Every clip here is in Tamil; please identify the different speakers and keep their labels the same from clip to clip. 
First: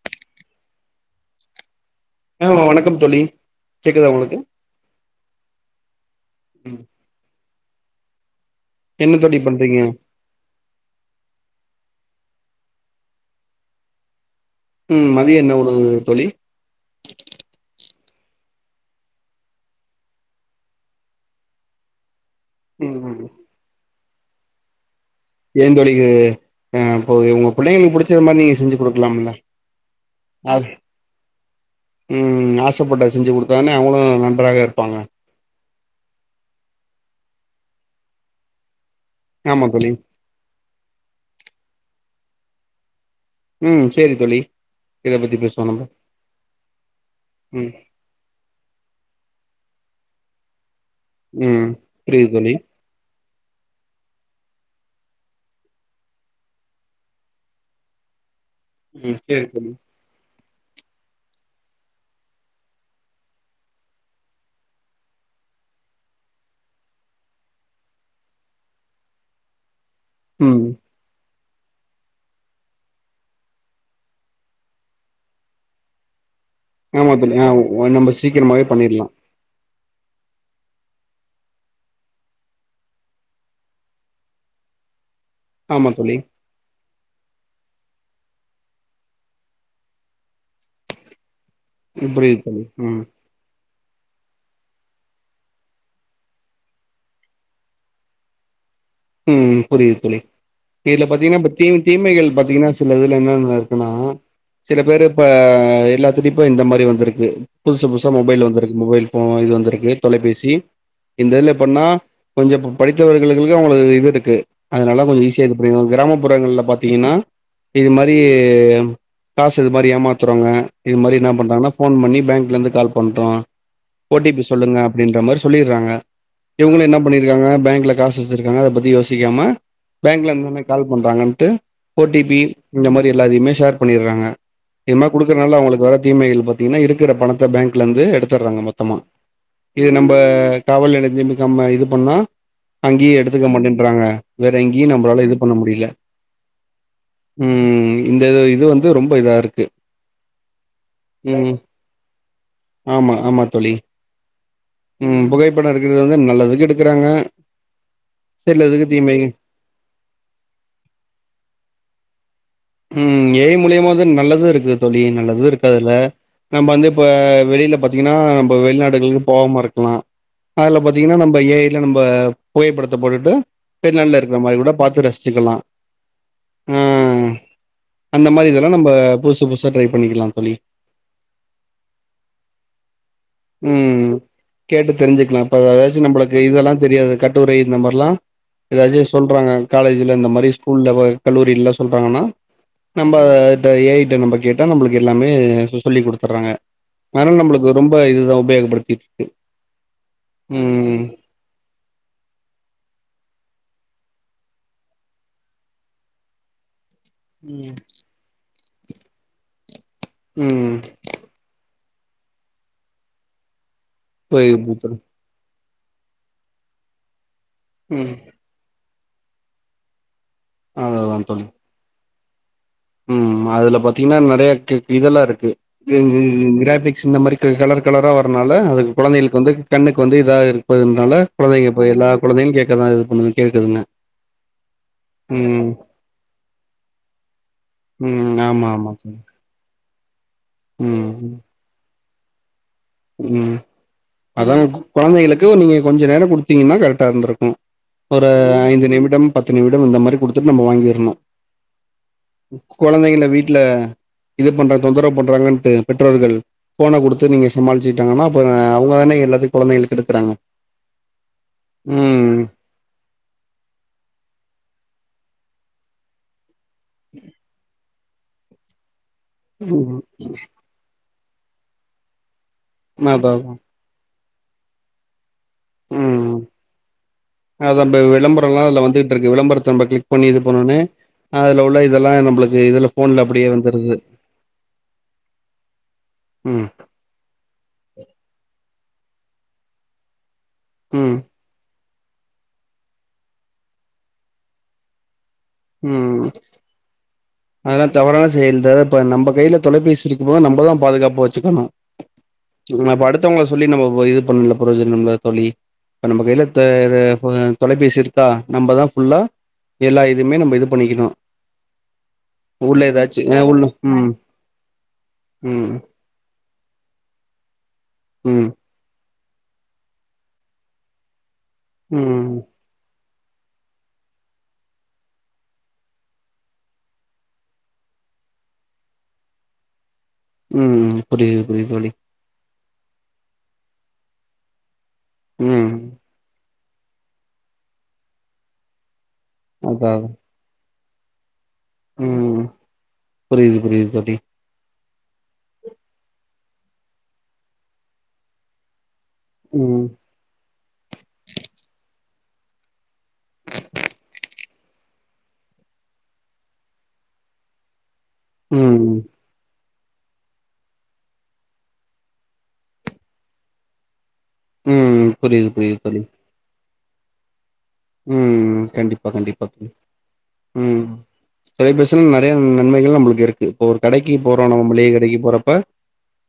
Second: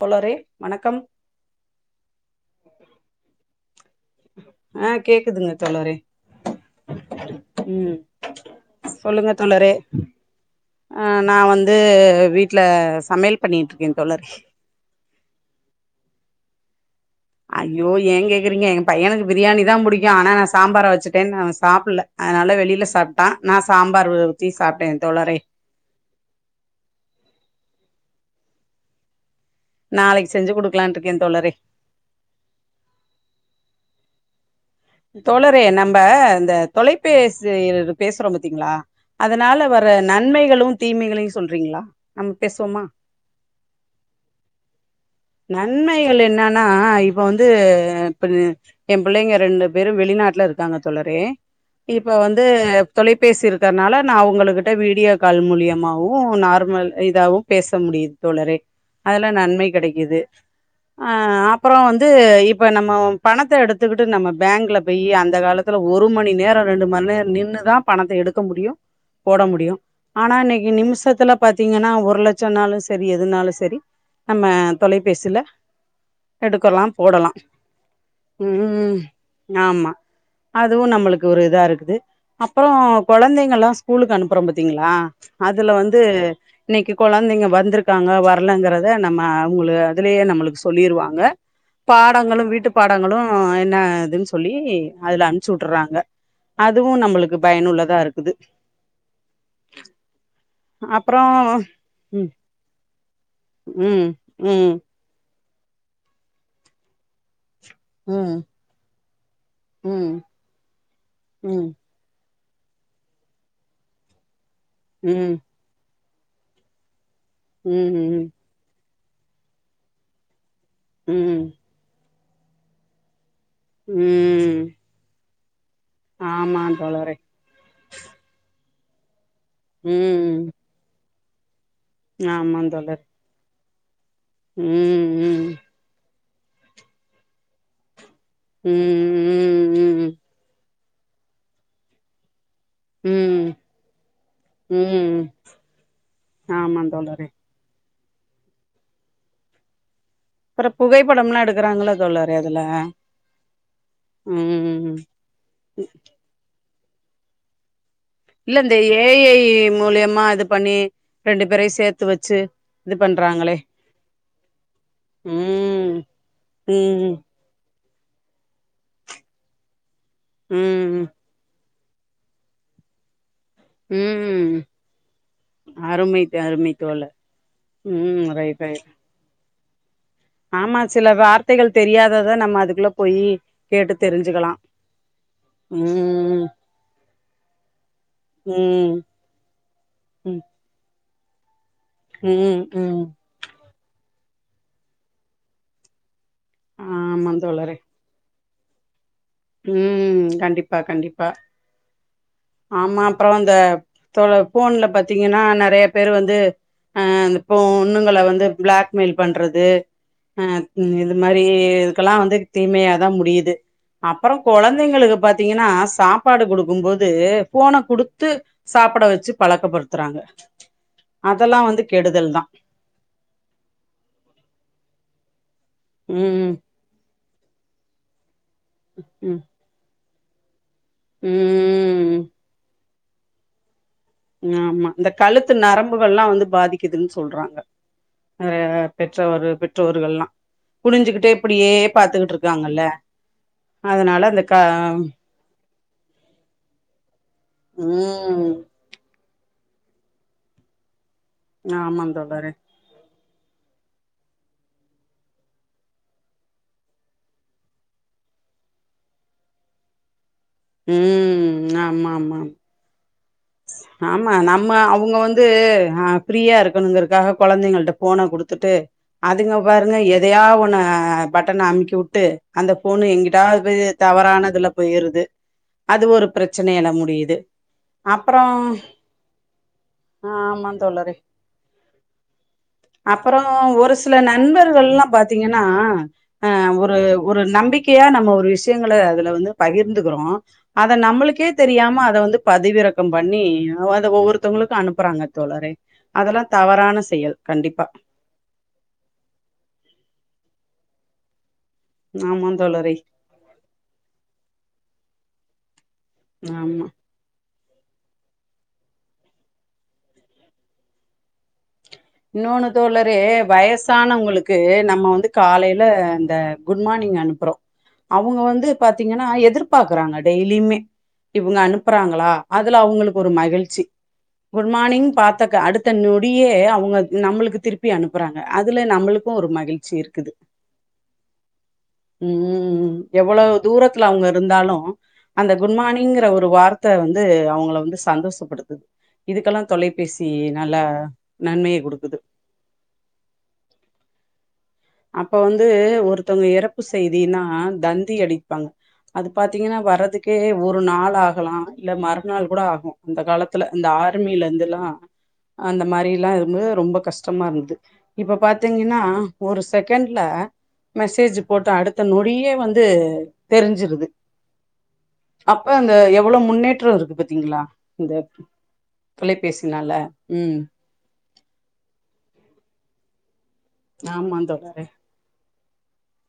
Speaker 1: தோழரே வணக்கம்
Speaker 2: ஆ வணக்கம் தோழி கேக்குதா உங்களுக்கு
Speaker 1: ஆ கேக்குதுங்க தோழரே
Speaker 2: ம்
Speaker 1: ம்
Speaker 2: என்ன
Speaker 1: சொல்லுங்க
Speaker 2: தோழி
Speaker 1: தோழரே
Speaker 2: பண்றீங்க
Speaker 1: ஆ நா வந்து வீட்ல சமையல் பண்ணிட்ருக்கே தோழரே
Speaker 2: ம் மதியம் என்ன உணவு தோழி
Speaker 1: அய்யோ ஏ கேக்குறீங்க எங்க பையனுக்கு பிரியாணி தா புடிக்கு ஆனா நா சாம்பார வச்சுட்டேன் அவேன் சாப்பில்ல அதனால வெளில சாப்ட்டா நா சாம்பார் ஊத்தி சாப்ட்டே தோழரே
Speaker 2: ஏ தோழிகு ஆ இப்போ உங்க புள்ளைங்களுக்கு புடிச்சது மாரி நீங்க செஞ்சு குடுக்லாம்ல
Speaker 1: நாளைக்கு செஞ்சு குடுக்கலான்ட்ருக்கே தோழரே
Speaker 2: ம் ஆசப்பட்டது செஞ்சு குடுத்தானே அவுங்களு நன்றாக இருப்பாங்க
Speaker 1: தோழரே நம்ப இந்த தொலைபேசியில் பேசுறோ பாத்தீங்ளா அதனால
Speaker 2: ஆமா
Speaker 1: வர
Speaker 2: தோழி
Speaker 1: நன்மைகளு தீமைகளையு சொல்றீங்ளா நம்ம பேசுவோமா
Speaker 2: ம் சேரி தோழி இத பத்தி பேசுவோ நம்ம
Speaker 1: நன்மைகள் என்னன்னா இப்ப வந்து
Speaker 2: ம்
Speaker 1: பின்னே எ புள்ளைங்க ரெண்டு பேரு வெளிநாட்ல இருக்காங்க தோழரே
Speaker 2: ம்
Speaker 1: இப்ப
Speaker 2: புரியுது
Speaker 1: வந்து
Speaker 2: தோழி
Speaker 1: தொலைபேசி இருக்கற்னால நா அவுங்களுகிட்ட வீடியோ கால் மூலியமாவு நார்மல் இதாவு பேச முடிது தோழரே
Speaker 2: ம்
Speaker 1: அதுல
Speaker 2: சேரி
Speaker 1: நன்மை
Speaker 2: தோழி
Speaker 1: கெடைக்கிது ஆ அப்றோ வந்து இப்ப நம்ம பணத்த எடுத்துக்கிட்டு நம்ம பேங்க்ல போயி அந்த கால த்துல ஒரு மணி நேரோ ரெண்டுமண் நேரோ நின்னுதா பணத்த எடுக்க முடியு போட முடியு ஆனா
Speaker 2: ம்
Speaker 1: இன்னக்கி நிம்ஷத்துல பாத்தீங்கன்னா ஒரு லட்சோனாலு செரி எதுனாலு செரி நம்ம தொலைபேசில எடுக்கலா
Speaker 2: ஆமா
Speaker 1: போடலா
Speaker 2: தோழி ஆ நம்ம சீக்கிரமாவே
Speaker 1: ம்
Speaker 2: பண்ணிடலா
Speaker 1: ஆமா அதுவு நம்மளுக்கு ஒரு இதாருக்குது அப்றோ கொழந்தைங்கலா ஸ்கூலுக்கு அனுப்புறோ பாத்தீங்களா அதுல
Speaker 2: ஆமா
Speaker 1: வந்து
Speaker 2: தோழி
Speaker 1: இன்னக்கி கொழந்தைங்க வந்திருக்காங்க வர்லங்கறத நம்ம உங்ள அதுலயே நம்மளுக்கு சொல்லிருவாங்க பாடங்களு
Speaker 2: புரியுது தோழி
Speaker 1: வீட்டு
Speaker 2: ம்
Speaker 1: பாடங்களு அ என்னா இதுன்னு சொல்லி அதுல அம்ச்சு வுட்டுறாங்க அதுவு நம்புளுக்கு பயனுள்ளதா இருக்குது
Speaker 2: ம் புரியுது தோழி இதுல
Speaker 1: அப்புறோ
Speaker 2: பாத்தீங்கன்னா இப்ப தீங் தீமைகள்
Speaker 1: ம்
Speaker 2: பாத்தீங்கன்னா சில இதுல இன்னானா என்னா இருக்குன்னா
Speaker 1: ம் ம்
Speaker 2: சில பேரு இப்ப எல்லாத்துட்டையு இப்ப இந்த மாதிரி வந்திருக்கு புதுசு புதுசா
Speaker 1: ம்
Speaker 2: மொபைல் வந்திருக்கு மொபைல் ஃபோ இது வந்திருக்கு
Speaker 1: ம்
Speaker 2: தொலைபேசி இந்த இதுல
Speaker 1: ம்
Speaker 2: எப்பெட்னா கொஞ்சோ ப படித்தவர்களுக்கு அவுங்களுக்கு இது இருக்கு அதனால அவங்களுக்கு ஈஸியா இரு அப்பறோ கிராமப்புறங்கல்ல பாத்தீங்கன்னா
Speaker 1: ம்
Speaker 2: இது மாதிரி
Speaker 1: ம்
Speaker 2: காசு இது மாதிரி ஏமாத்துறவுங்க இது மாதிரி என்ன
Speaker 1: ம்
Speaker 2: பண்றாங்கன்னா ஃபோன் பண்ணி பேங்க்ல இருந்து கால் பண்றோ ஓ டி பி
Speaker 1: ம்
Speaker 2: சொல்லுங்க அப்டீன்ற மாரி சொல்லிறாங்க
Speaker 1: ஆமா
Speaker 2: இவங்கலோ என்ன
Speaker 1: தோழரே
Speaker 2: பண்ணிருக்காங்க பேங்க்ல காசு அம்ச்சுருக்காங்க அத பத்தி யோசிக்காம பேங்க்ல
Speaker 1: ம்
Speaker 2: இர்ந்து கால் பண்றாங்க ஓடி பி
Speaker 1: ஆமா
Speaker 2: இந்த
Speaker 1: தோழர்
Speaker 2: மாரி எல்லாதையுமே ஷேர் பண்ணிறாங்க
Speaker 1: ம்
Speaker 2: இது மாரி
Speaker 1: ம்
Speaker 2: குடுக்குறனால அவுங்களுக்கு வர தீமைகள் பாத்தீங்கன்னா இருக்குற பணத்த பேங்க்ல இருந்து எடுத்தறாங்க மொத்தமா இது நம்ப
Speaker 1: ம்
Speaker 2: காவல் நிலையத்தில இர்ந்து கம்ப இது பண்ணா
Speaker 1: ம்
Speaker 2: அங்கேயே எடுத்துக்க
Speaker 1: ம்
Speaker 2: மாட்டேன்றாங்க வேற எங்கேயு
Speaker 1: ம்
Speaker 2: நம்பளால இது பண்ண முடியுல
Speaker 1: ஆமா தோழரே
Speaker 2: ம் இந்த இது வந்து ரொம்ப இதா இருக்கு
Speaker 1: அப்பறம் புகைப்படம்லா
Speaker 2: ம்
Speaker 1: எடுக்கறாங்களா தோழரே அதுல
Speaker 2: ஆமா ஆமா
Speaker 1: ம்
Speaker 2: படம் இருக்கிறது வந்து நல்லதுக்கு எடுக்குறாங்க
Speaker 1: இல்ல இந்த ஏ ஐ மூலயமா இது பண்ணி ரெண்டு பேரையு சேத்து வெச்சு
Speaker 2: ம் ஏ ஐ மூலியமா வந்து நல்லது இருக்கு தோழி நல்லது இருக்கு அதுல
Speaker 1: ம்
Speaker 2: நம்ம வந்து இப்ப
Speaker 1: ம்
Speaker 2: வெளில பாத்தீங்கன்னா நம்ம வெளிநாடுகளுக்கு போகாம இருக்கலா அதுல
Speaker 1: ம்
Speaker 2: பாத்தீங்கன்னா நம்ம இப்ப ஏ ஐ ல நம்ம புகைப்படத்த போட்டுட்டு வெளிநாட்ல இருக்குற
Speaker 1: ம்
Speaker 2: மாரி கூட பாத்து ரசிச்சுக்கலா
Speaker 1: அருமை அருமை தோழர்
Speaker 2: ஆஹ்
Speaker 1: ம்
Speaker 2: அந்த மாரி
Speaker 1: ரைட்
Speaker 2: இதெல்லா
Speaker 1: ரைட்
Speaker 2: நம்ம புதுசு புதுசா ட்ரை பண்ணிக்கலா தோழி
Speaker 1: ஆமா சில வார்த்தைகள் தெரியாதத நம்ம அதுக்குள்ள போயி கேட்டு
Speaker 2: ம்
Speaker 1: தெரிஞ்சுக்கலா
Speaker 2: கேட்டு தெரிஞ்சுக்கலா இப்ப எதாச்சு நம்புளுக்கு
Speaker 1: ம்
Speaker 2: இதெல்லா தெரியாது கட்டுரை இந்த மாரிலா
Speaker 1: ம்
Speaker 2: எதாச்சு சொல்றாங்க காலேஜ்ல இந்த
Speaker 1: ம்
Speaker 2: மாரி ஸ்கூல்ல கல்லூரில சொல்றாங்கன்னா
Speaker 1: ம் ம்
Speaker 2: நம்ப இப்ப ஏ ஐ கிட்ட நம்ப கேட்டா நம்புளுக்கு எல்லாமே சொ சொல்லி குடுத்துறாங்க
Speaker 1: ஆமா
Speaker 2: அதனால நம்புளுக்கு ரொம் ப இதுதா உபயோகப்படுத்திட்டு இருக்கு
Speaker 1: உம் கண்டிப்பா
Speaker 2: ம்
Speaker 1: கண்டிப்பா ஆமா அப்புறோ அந்த தொ ஃபோன்ல பாத்தீங்கன்னா நறைய பேரு வந்து அ இந்த
Speaker 2: ம்
Speaker 1: பொண்ணுங்கல வந்து பிளாக்மெயில் பண்றது அ
Speaker 2: ம்
Speaker 1: இந்த மாரி இதுக்கெல்லா வந்து தீமையாதா முடியுது அப்புறோ
Speaker 2: போய்
Speaker 1: கொழந்தைங்களுக்கு பாத்தீங்கன்னா சாப்பாடு குடுக்கும்போது ஃபோன
Speaker 2: ம்
Speaker 1: குடுத்து சாப்புட வெச்சு பழக்கப்படுத்துறாங்க
Speaker 2: அவ்ளோதா தோழி
Speaker 1: அதெல்லா வந்து கெடுதல் தா
Speaker 2: ம் அதுல பாத்தீங்கன்னா நறைய கெ இதெல்லா இருக்கு கிங்
Speaker 1: ம்
Speaker 2: கிங் கிராபிக்ஸ் இந்த மாரி கலர் கலரா வரனால அதுக்கு கொழந்தைகளுக்கு
Speaker 1: ம்
Speaker 2: வந்து கண்ணுக்கு வந்து இதாக இருப்பதுனால கொழந்தைங்க இப்ப எல்லா
Speaker 1: ம்
Speaker 2: கொழந்தையு கேட்கதா இது பண்ணு கேக்குதுங்க
Speaker 1: ஆமா இந்த கழுத்து
Speaker 2: ம்
Speaker 1: நரம்புகள்லா வந்து பாதிக்குதுன்னு சொல்றாங்க
Speaker 2: ம்
Speaker 1: நறய
Speaker 2: ஆமா ஆமா
Speaker 1: பெற்றவரு பெற் றோர்கள்லா
Speaker 2: ம்
Speaker 1: குனிஞ்சுகிட்டே இப்புடியே பாத்துக்கிட்டு இருக்காங்கல்ல
Speaker 2: ம்
Speaker 1: அதனால அந்த க
Speaker 2: அதா கொழந்தைகளுக்கு டே நீங்க கொஞ்ச நேரோ கொடுத்தீங்கன்னா கரெக்டா இருந்திருக்கு ஒரு
Speaker 1: ம்
Speaker 2: ஐந்து நிமிடம் பத்து நிமிடம் இந்த மாரி குடுத்துட்டு நம்ம வாங்கிடணோ
Speaker 1: ஆமாங்க தோழரே
Speaker 2: குழந்தைங்கள வீட்டுல இது பண்றாங்க தொந்தரவு பண்றாங்கன்ட்டு பெற்றோர்கள் போன குடுத்து நீங்க சமாளிச்சுக்கிட்டாங்கன்னா அப்பறோ அவுங்க தானே எல்லாத்தையு கொழந்தைகள கெடுக்குறாங்க
Speaker 1: ம் ஆமா ஆமாம் ஆமா நம்ம அவுங்க வந்து ஆ ஃப்ரீயாருக் க்கனுங்குறக்காக கொழந்தைங்கள்ட்ட போன குடுத்துட்டு அதுங்க பாருங்க
Speaker 2: ம்
Speaker 1: எதையா ஒன்ன பட்டன அமுக்கி வுட்டு அந்த போனு
Speaker 2: அதா அதா
Speaker 1: எங்கிட்டாது போய் தவறானதுல போயிருது அது ஒரு ப்ரச்சனையல முடியுது
Speaker 2: அதுல நம்ம
Speaker 1: அப்றோ
Speaker 2: விளம்பரோல்லா அதுல வந்துகிட்ருக்கு விளம்பரத்த நம்ம கிளிக் பண்ணி இது
Speaker 1: ஆமா
Speaker 2: பண்ணோனே அதுல உள்ள இதெல்லா நம்பளுக்கு இதுல ஃபோன்ல
Speaker 1: அப்பறோ
Speaker 2: அப்டியே
Speaker 1: ஒரு
Speaker 2: வந்துருது
Speaker 1: சில நண்பர்கள்ல்லா பாத்தீங்கன்னா அ
Speaker 2: ம்
Speaker 1: ஒரு ஒரு நம்பிக்கையா நம்ம ஒரு விஷயங்கள அதுல வந்து பகிர்ந்துக்குறோ அத
Speaker 2: ம்
Speaker 1: நம்மளுக்கே தெரியாம அத வந்து பதிவிறக்கம் பண்ணி அத ஒவ்வொருத்தவங்களுக்கு அனுப்புறாங்க தோழரே
Speaker 2: ம்
Speaker 1: அதல்லா தவறான செயல் கண்டிப்பா
Speaker 2: [unintelligible] செயல் தானப் இப்ப நம்ம கைய்ல தொலைபேசி இருக்கும் போது நம்பதா பாதுகாப்பா வச்சுக்கணு
Speaker 1: ஆமா
Speaker 2: இகுன
Speaker 1: தோழரே
Speaker 2: படுத் அடுத்தவுங்கல சொல்லி நம்ம வ இது பண்ல ப்ரோஜனோமில்ல தோழி இப்ப நம்ம கையில தே
Speaker 1: ஆமா
Speaker 2: தே ப தொலைபேசி இருக்கா நம்பதா ஃபுல்லா எல்லா இதுமே நம்ம இது பண்ணிக்கணு
Speaker 1: இன்னொன்னு
Speaker 2: உள்ள
Speaker 1: தோழரே
Speaker 2: ஏதாச்சு அ உள்ள ம்
Speaker 1: வயசானவங்களுக்கு நம்ம வந்து
Speaker 2: ம்
Speaker 1: காலையில இந்த குட் மார்னிங் அனுப்புறோ அவுங்க
Speaker 2: ம்
Speaker 1: வந்து பாத்தீங்கன்னா எதிர்பார்க்குறாங்க டெய்லியுமே இவுங்க அனுப்புறாங்களா
Speaker 2: ம்
Speaker 1: அதுல அவுங்களுக்கு ஒரு மகிழ்ச்சி குட் மார்னிங் பாத்தக்க அடுத்த நொடியே அவுங் ங்க நம்மளுக்கு திருப்பி அனுப்புறாங்க அதுல நம்மளுக்கு ஒரு மகிழ்ச்சி இருக்குது
Speaker 2: ம் ம் புரியது புரியுது தோழி
Speaker 1: ம் ம் எவ்வளோ தூரத்துல அவுங்க இருந்தாலு அந்த
Speaker 2: ம்
Speaker 1: குட் மார்னிங்குற ஒரு வார்த் த்த வந்து அவுங்கள வந்து சந்தோஷப்படுத்துது இதுக்கல்லா
Speaker 2: அதா அதா
Speaker 1: தொலைபேசி நல்லா நன்மைய குடுக்குது
Speaker 2: ம் புரியுது புரியுது தோழி
Speaker 1: அப்போ வந்து ஒருத்தவுங்க இறப்பு செய்தின்னா தந்தி அடிப் பாங்க அது பாத்தீங்கன்னா
Speaker 2: ம்
Speaker 1: வர்றதுக்கு க்கே ஒரு நாள் ஆகலாம் இல்ல மறுநாள் கூட ஆகு இந்த காலத்துல இந்த ஆர்மில இருந்தெல்லா அந்த மாரில்லா இருக்கும் போது ரொம்ப கஷ்டமா இருந்தது இப்ப
Speaker 2: ம்
Speaker 1: பாத்தீங்கென்னா ஒரு செகண்ட்ல மெசேஜு போட்டு அடுத்த நொடியே வந்து தெரிஞ்சிருது
Speaker 2: ம் புரியுது
Speaker 1: அப்ப
Speaker 2: புரியுது
Speaker 1: அந்த
Speaker 2: தோழி
Speaker 1: எவ்ளோ முன்னேற்றோ இருக்கு பாத்தீங்ளா
Speaker 2: ம் ம் கண்டிப்பா கண்டிப்பா தோழி ம் தொலைபேசில நெறையா நன்மைகள் நம்மளுக்கு இருக்கு இப்ப ஒரு கடைக்கு
Speaker 1: ஆமா
Speaker 2: போறோ நம்ம
Speaker 1: தோழரே
Speaker 2: மளிகை கடைக்கி போறப்ப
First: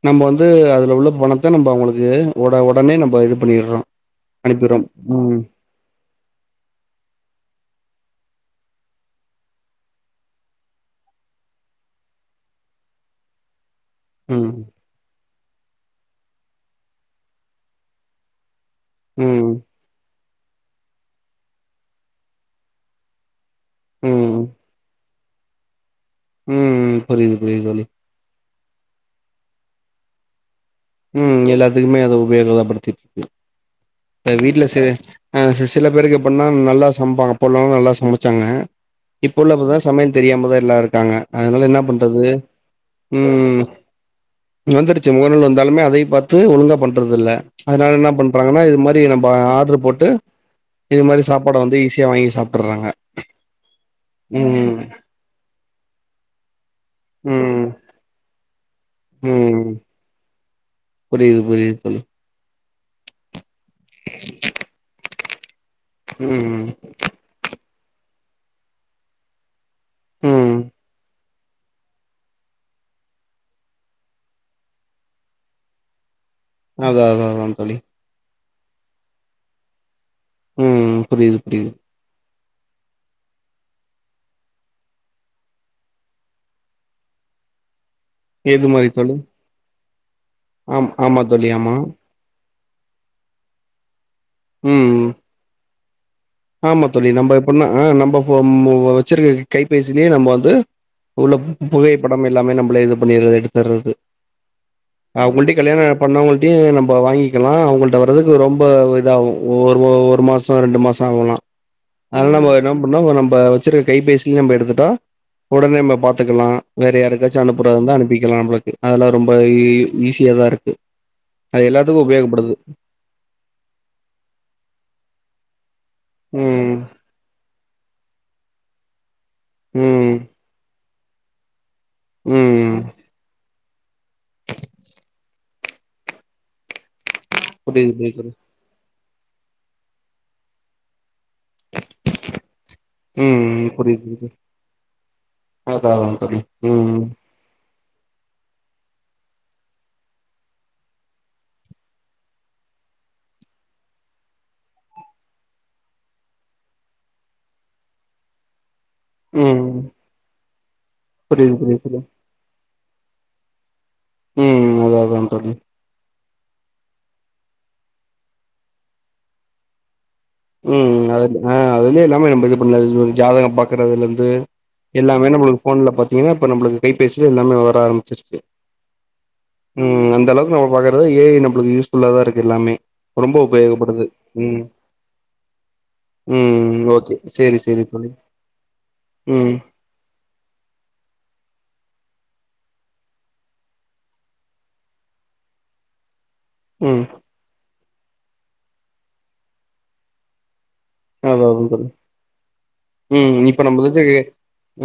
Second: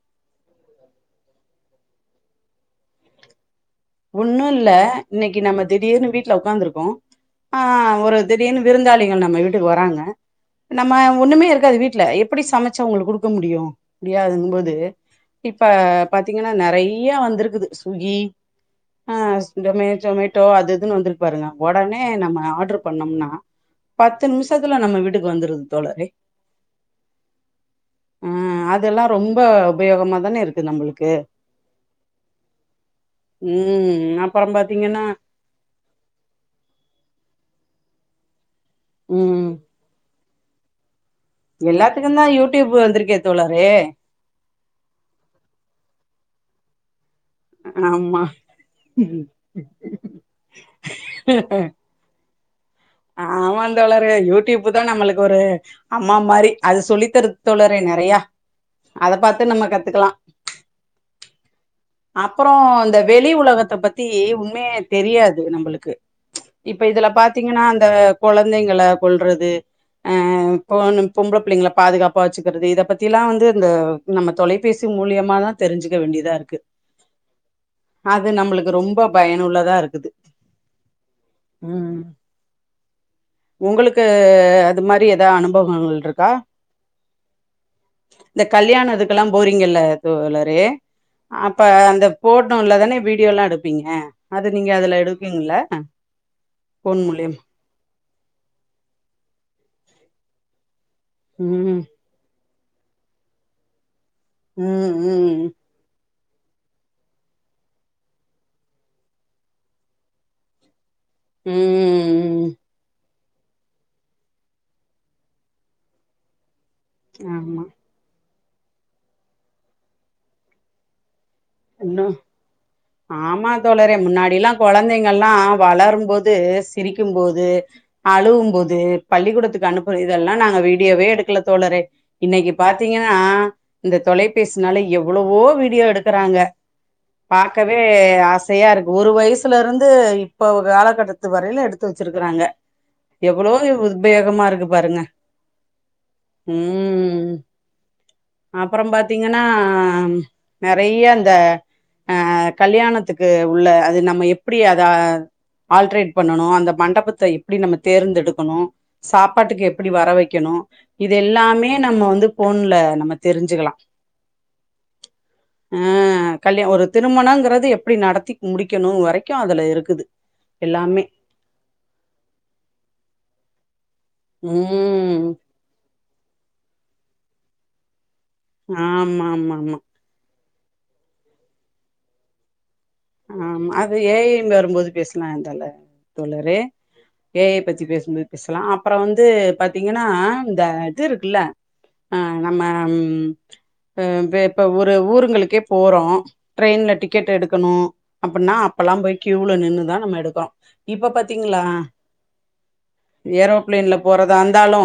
Speaker 2: நம்ம வந்து அதுல உள்ள பணத்த நம்ம அவுங்களுக்கு ஒட ஒடனே நம்ம இது பண்ணிர்றோ
Speaker 1: ஒன்னு இல்ல இன்னைக்கி நம்ம திடீர்னு வீட்ல உக்காந்துருக்கோ ஆ ஒரு திடீர்னு விருந்தாளிகள் நம்ம வீட்டுக்கு வராங்க நம்ம ஒண்ணுமே இருக்காது வீட்டுல எப்புடி சமச்சு அவுங்களுக்கு குடுக்க முடியு முடியாதுங்கும்
Speaker 2: ம்
Speaker 1: போது இப்ப பாத்தீங்கன்னா நெறையா வந்துருக்குது சுகி ஆ
Speaker 2: ம்
Speaker 1: ஜொமே ஜோமேட்டோ அது இதுன்னு வந்துருக்கு பாருங்க ஒடனே நம்ம ஆர்ட்ரு பண்ணம்னா பத்து
Speaker 2: ம்
Speaker 1: நிம்ஷத்துல நம்ம வீட்டுக்கு வந்துருது தோழரே
Speaker 2: ம் ம் புரியுது புரியுது தோழி
Speaker 1: ஆ அதெல்லா ரொம்ப உபயோகமா தானே இருக்கு நம்மளுக்
Speaker 2: ம் எல்லாத்துக்குமே அது உபயோகந்தா படுத்தி
Speaker 1: ம் அப்பறோ பாத்தீங்கென்னா
Speaker 2: சில பேருக்கு எப்படின்னா நல்லா சமைப்பாங்க அப்ப எல்லா நல்லா சமைச்சாங்க இப்போ
Speaker 1: ம்
Speaker 2: உள்ள அப்போ தா சமையல் தெரியாமதா எல்லா இருக்காங்க அதனால என்னா பண்றது
Speaker 1: எல்லாத்துக்குந்தா யூடியூப் வந்திருக்கே
Speaker 2: ம்
Speaker 1: தோழரே
Speaker 2: வந்துருச்சு முகநூல் வந்து இப்வுமே அதையு பார்த்து ஒழுங்கா பண்றதுல்ல அதனால என்ன
Speaker 1: ஆமா
Speaker 2: பண்றாங்கனா இது மாரி நம்ப ஆர்டர் போட்டு இது மாரி சாப்பாட வந்து ஈஸியா வாங்கி சாப்பர்றாங்க
Speaker 1: ஆமாந் தோழரு யூ டியூப் தா நம்மளுக்கு ஒரு அம்மா மாரி அது சொல்லித்தருது
Speaker 2: ம்
Speaker 1: தோழரே நெறையா அத பாத்து நம்ம கத்துக்கலா
Speaker 2: புரிது புரிது சொல்லு
Speaker 1: அப்பறோ இந்த வெளி உலகத்த பத்தி உண்மையே தெரியாது நம்புளுக்கு
Speaker 2: ம்
Speaker 1: ச்இப்ப இதுல பாத்தீங்கனா அந்த கொழந்தைங்கள கொல்றது ஆ
Speaker 2: ம்
Speaker 1: போணு பொம்பள புள்ளைங்கள பாதுகாப்பா வச்சுக்கிறது இத பத்திலா வந்து இந்த நம்ம தொலைபேசி மூலியமாதா தெரிஞ்சிக்க வேண்டியதா இருக்கு
Speaker 2: அதா அதா அதா தோழி
Speaker 1: அது நம்பளுக்கு ரொம்ப பயனுள்ளதா இருக்குது
Speaker 2: ம்ம் புரியுது புரியுது
Speaker 1: உங்ளுக்கு அது மாரி ஏதா அனுபவங்கள் இருக்கா இந்த
Speaker 2: எது மாரி
Speaker 1: கல்யாண
Speaker 2: தோழி
Speaker 1: இதுக்கெலா போரிங்கல்ல தோழரே
Speaker 2: ஆம் ஆமா தோழி
Speaker 1: அப்ப
Speaker 2: ஆமா
Speaker 1: அந்த [unintelligible] இல்லதானே வீடியோ எல்லா எடுப்பீங்க அது நீங்க
Speaker 2: ம்
Speaker 1: அதுல எடுப்பீங்கல்ல
Speaker 2: ஆமா
Speaker 1: ஃபோன்
Speaker 2: தோழி நம்ப
Speaker 1: மூலியம்
Speaker 2: எப்படுன்னா நம்ப வச்சிருக்க கைபேசிலயே நம்ம வந்து உள்ள
Speaker 1: ம்
Speaker 2: புகைப்படம் எல்லாமே நம்மள இது பண்ணி எடுத்தர்றது
Speaker 1: ம்
Speaker 2: ஆ
Speaker 1: ம் ம்
Speaker 2: உங்கள்ட கல்யாண பண்ணவங்கள்ட்டையு நம்ப வாங்கிக்கலா அவங்கள்ட வர்றதுக்கு ரொம்ப இதாகு ஒரு ஒரு மாசோ ரெண்டு மாசோ வாங்கலா
Speaker 1: ம் ம்
Speaker 2: அதனால நம்ம என்ன பண்லா நம்ம வச்சிருக்க கைபேசிலயே நம்ம எடுத்துட்டா உடனே நம்ப பாத்துக்கலா வேற யாருக்காச்சு
Speaker 1: ஆமா
Speaker 2: அனுப்புறதுந்தா அனுப்பிக்கலா நம்மளுக்கு அதெல்லா ரொம்ப ஈஸியாதா இருக்கு அது எல்லாத்துக்கு
Speaker 1: இன்னு
Speaker 2: உபயோகப்படுது
Speaker 1: ஆமா தோழரே முன்னாடி எல்லா கொழந்தைங்கல்லா வளரும்போது
Speaker 2: ம்
Speaker 1: சிரிக்கும்போது அழுவும்போது பள்ளிக்கூடத்துக்கு அனுப்பு
Speaker 2: ம்
Speaker 1: இதெல்லா நாங்க வீடியோவே எடுக்கல தோழறே இன்னைக்கு
Speaker 2: ம்
Speaker 1: பாத்தீங்கனா இந்த தொலைபேசினால எவ்வளவோ வீடியோ எடுக்கறாங்க [unintelligible] பார்க்கவே
Speaker 2: புரியுது புரியுது
Speaker 1: ஆசையா இருக்கு ஒரு வயசுல இருந்து இப்ப அவுக காலகட்டத்து பத்து வரையிலு எடுத்து வச்சிருக்கறாங்க எவ்வளவோ
Speaker 2: ம்
Speaker 1: உபயோகமா இருக்கு பாருங்க
Speaker 2: அதா அதா தோழி ம்
Speaker 1: அப்பறம் பாத்தீங்கன்னா ஆ நெறைய இந்த ஆ கல்யாணத்துக்கு உள்ள அது நம்ம எப்பிடி அதா ஆல்ட்ரேட் பண்ணணு அந்த மண்டபத்தை எப்டி நம்ம தேர்ந்தெடுக்கணு சாப்பாட்டுக்கு
Speaker 2: ம்
Speaker 1: எப்டி வர வைக்கணு இது
Speaker 2: புரியுது
Speaker 1: எல்லாமே
Speaker 2: புரியுது
Speaker 1: நம்ம
Speaker 2: புரியுது
Speaker 1: வந்து போன்ல நம்ம தெரிஞ்சிக்கலா
Speaker 2: ம் ம் ம் அதா தோழி
Speaker 1: அ கல்ய ஒரு திருமணங்கறது எப்டி நடத்தி முடிக்கணு வரைக்கு அதில இருக்குது
Speaker 2: ம்
Speaker 1: எல்லாமே
Speaker 2: ம் அது அ அதுக்கே இல்லாம நம்ம இது பண்ணல ஜாதகம் பாக்கறதுலருந்து இது
Speaker 1: ம்
Speaker 2: எல்லாமே நம்மளுக்கு போன்ல பாத்தீங்கனா இப்ப நம்மளுக்கு கைப்பேசில எல்லாமே வர ஆரம்பிச்சிருச்சு
Speaker 1: ஆம்மாமாமா
Speaker 2: ம் அந்தளவுக்கு நம்ம பாக்கறது ஏ ஐ நம்பளுக்கு யூஸ்ஃபுல்லாதா தா இருக்கு எல்லாமே ரொம்ப
Speaker 1: ஆமா அது
Speaker 2: உபயோகப்படுது
Speaker 1: ஏ ஐல
Speaker 2: ம்
Speaker 1: வரும்போது பேசுலா தோழ தோழரே
Speaker 2: ம் ஓகே
Speaker 1: ஏ
Speaker 2: சேரி
Speaker 1: ஐ
Speaker 2: சேரி
Speaker 1: பத்தி
Speaker 2: தோழி
Speaker 1: பேசும்போது பேசலா அப்பறோ வந்து
Speaker 2: ம்
Speaker 1: பாத் தீங்கன்னா இந்த இது இருக்குல்ல ஆ நம்ம ம் அ இப்ப இப்ப ஒரு ஊருங்களுக்கே போறோ ட்ரெய்ன்ல
Speaker 2: ம்
Speaker 1: டிக்கெட் எடுக்கணு அப்புன்னா அப்பல்லா போய் க்யூல நின்றுதா நம்ம எடுக்கனு இப்ப
Speaker 2: அதா
Speaker 1: பாத்தீங்ளா
Speaker 2: அதா தோழி ம் இப்ப நம்மளதேடி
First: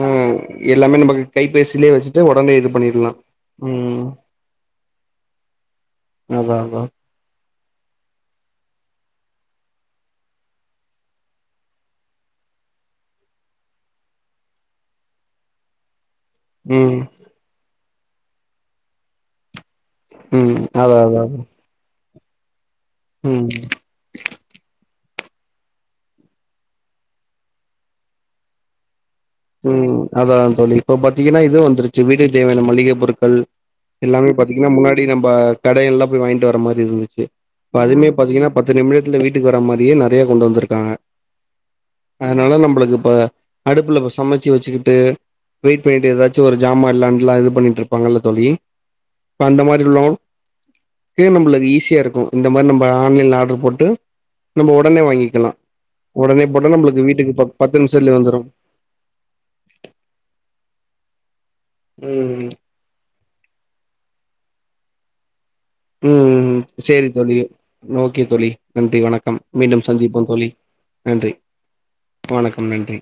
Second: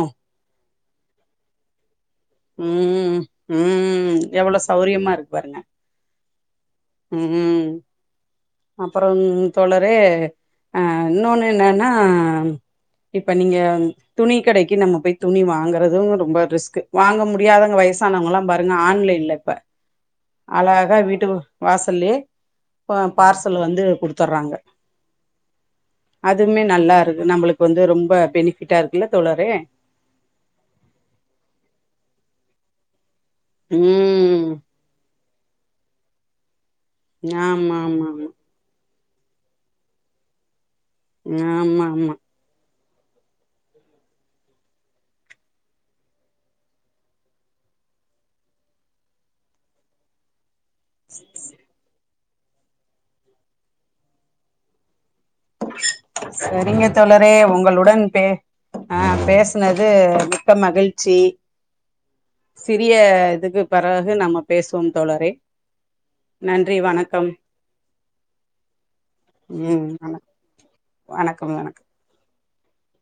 Speaker 2: ம் எல்லாமே நம்ம கைபேசிலயே வெச்சுட்டு ஒடனே இது பண்ணிடலா
Speaker 1: ம் ம் எவ்வளோ சவ்ரியமா இருக்கு பாருங்க
Speaker 2: அதா அதா
Speaker 1: ம் ம் அப்பறம் தோழரே அ இன்னொன்னு என்னன்னா இப்ப நீங்க துணி கடைக்கு நம்ம போய் துணி வாங்கறது ரொம்ப ரிஸ்கு
Speaker 2: ம்
Speaker 1: வாங்க முடியாதவங்க வய்சானவங்கள்லா பாருங்க ஆன்லைன்ல இப்ப
Speaker 2: ம் அதா
Speaker 1: அழகா
Speaker 2: அதா
Speaker 1: வீட்டு வாசல்லயே பா
Speaker 2: ம்
Speaker 1: பார்சல் வந்து குடுத் தர்றாங்க அதுமே நல்லாருக்கு நம்மளுக்கு வந்து ரொம்ப பெனிபிட்டா இருக்குல்ல தோழரே
Speaker 2: ம் அதா தோழி இப்ப பாத்தீங்கனா இது வந்துருச்சு வீடு தேவையான மளிகை பொருட்கள்
Speaker 1: ம்
Speaker 2: எல்லாமே பாத்தீங்கனா முன்னாடி நம்ப கடைலா போய் வாங்கிட்வரமாரி இருந்துச்சு
Speaker 1: ஆமா
Speaker 2: இப்ப
Speaker 1: ஆமா
Speaker 2: அதுமே பாத்தீங்கனா பத்து நிமிடத்துல வீட்டுக்கு வர மாரியே நறையா கொண்டு வந்திருக்காங்க
Speaker 1: ஆமா ஆமா
Speaker 2: அதனால நம்பளுக்கு இப்ப அடுப்புல பஸ் சமச்சு வெச்சுக்குட்டு வெயிட் பண்ணிட்டு எதாச்சு ஒரு ஜாமா இல்லான்ல்லா இது பண்ணிட்டு இருப்பாங்கல்ல தோழி இப்ப அந்த மாரி உள்ளோ இப்பயே நம்பளுக்கு ஈஸியா இருக்கு இந்தமாரி நம்ம ஆன்லைன்ல ஆர்டரு போட்டு நம்ம உடனே வாங்கிக்கலா உடனே போட்ட
Speaker 1: சரிங்க
Speaker 2: நம்மளுக்கு வீட்டுக்கு
Speaker 1: தோழரே
Speaker 2: பத் பத்து
Speaker 1: உங்களுடன்
Speaker 2: நிமிஷத்துலயே
Speaker 1: பே
Speaker 2: வந்துரு
Speaker 1: ஆ பேசனது மிக்க மகிழ்ச்சி
Speaker 2: ம்
Speaker 1: சிறிய இதுக்கு பெறகு நம்ம பேசுவோம் தோழரே
Speaker 2: ம்
Speaker 1: நன்றி
Speaker 2: சேரி
Speaker 1: வணக்கம்
Speaker 2: தோழி ஓகே தோழி நன்றி வணக்கம் மீண்டும்
Speaker 1: ம் வணக்
Speaker 2: சந்திப்போம் தோழி நன்றி
Speaker 1: வணக்கம் வணக்
Speaker 2: வணக்கம் நன்றி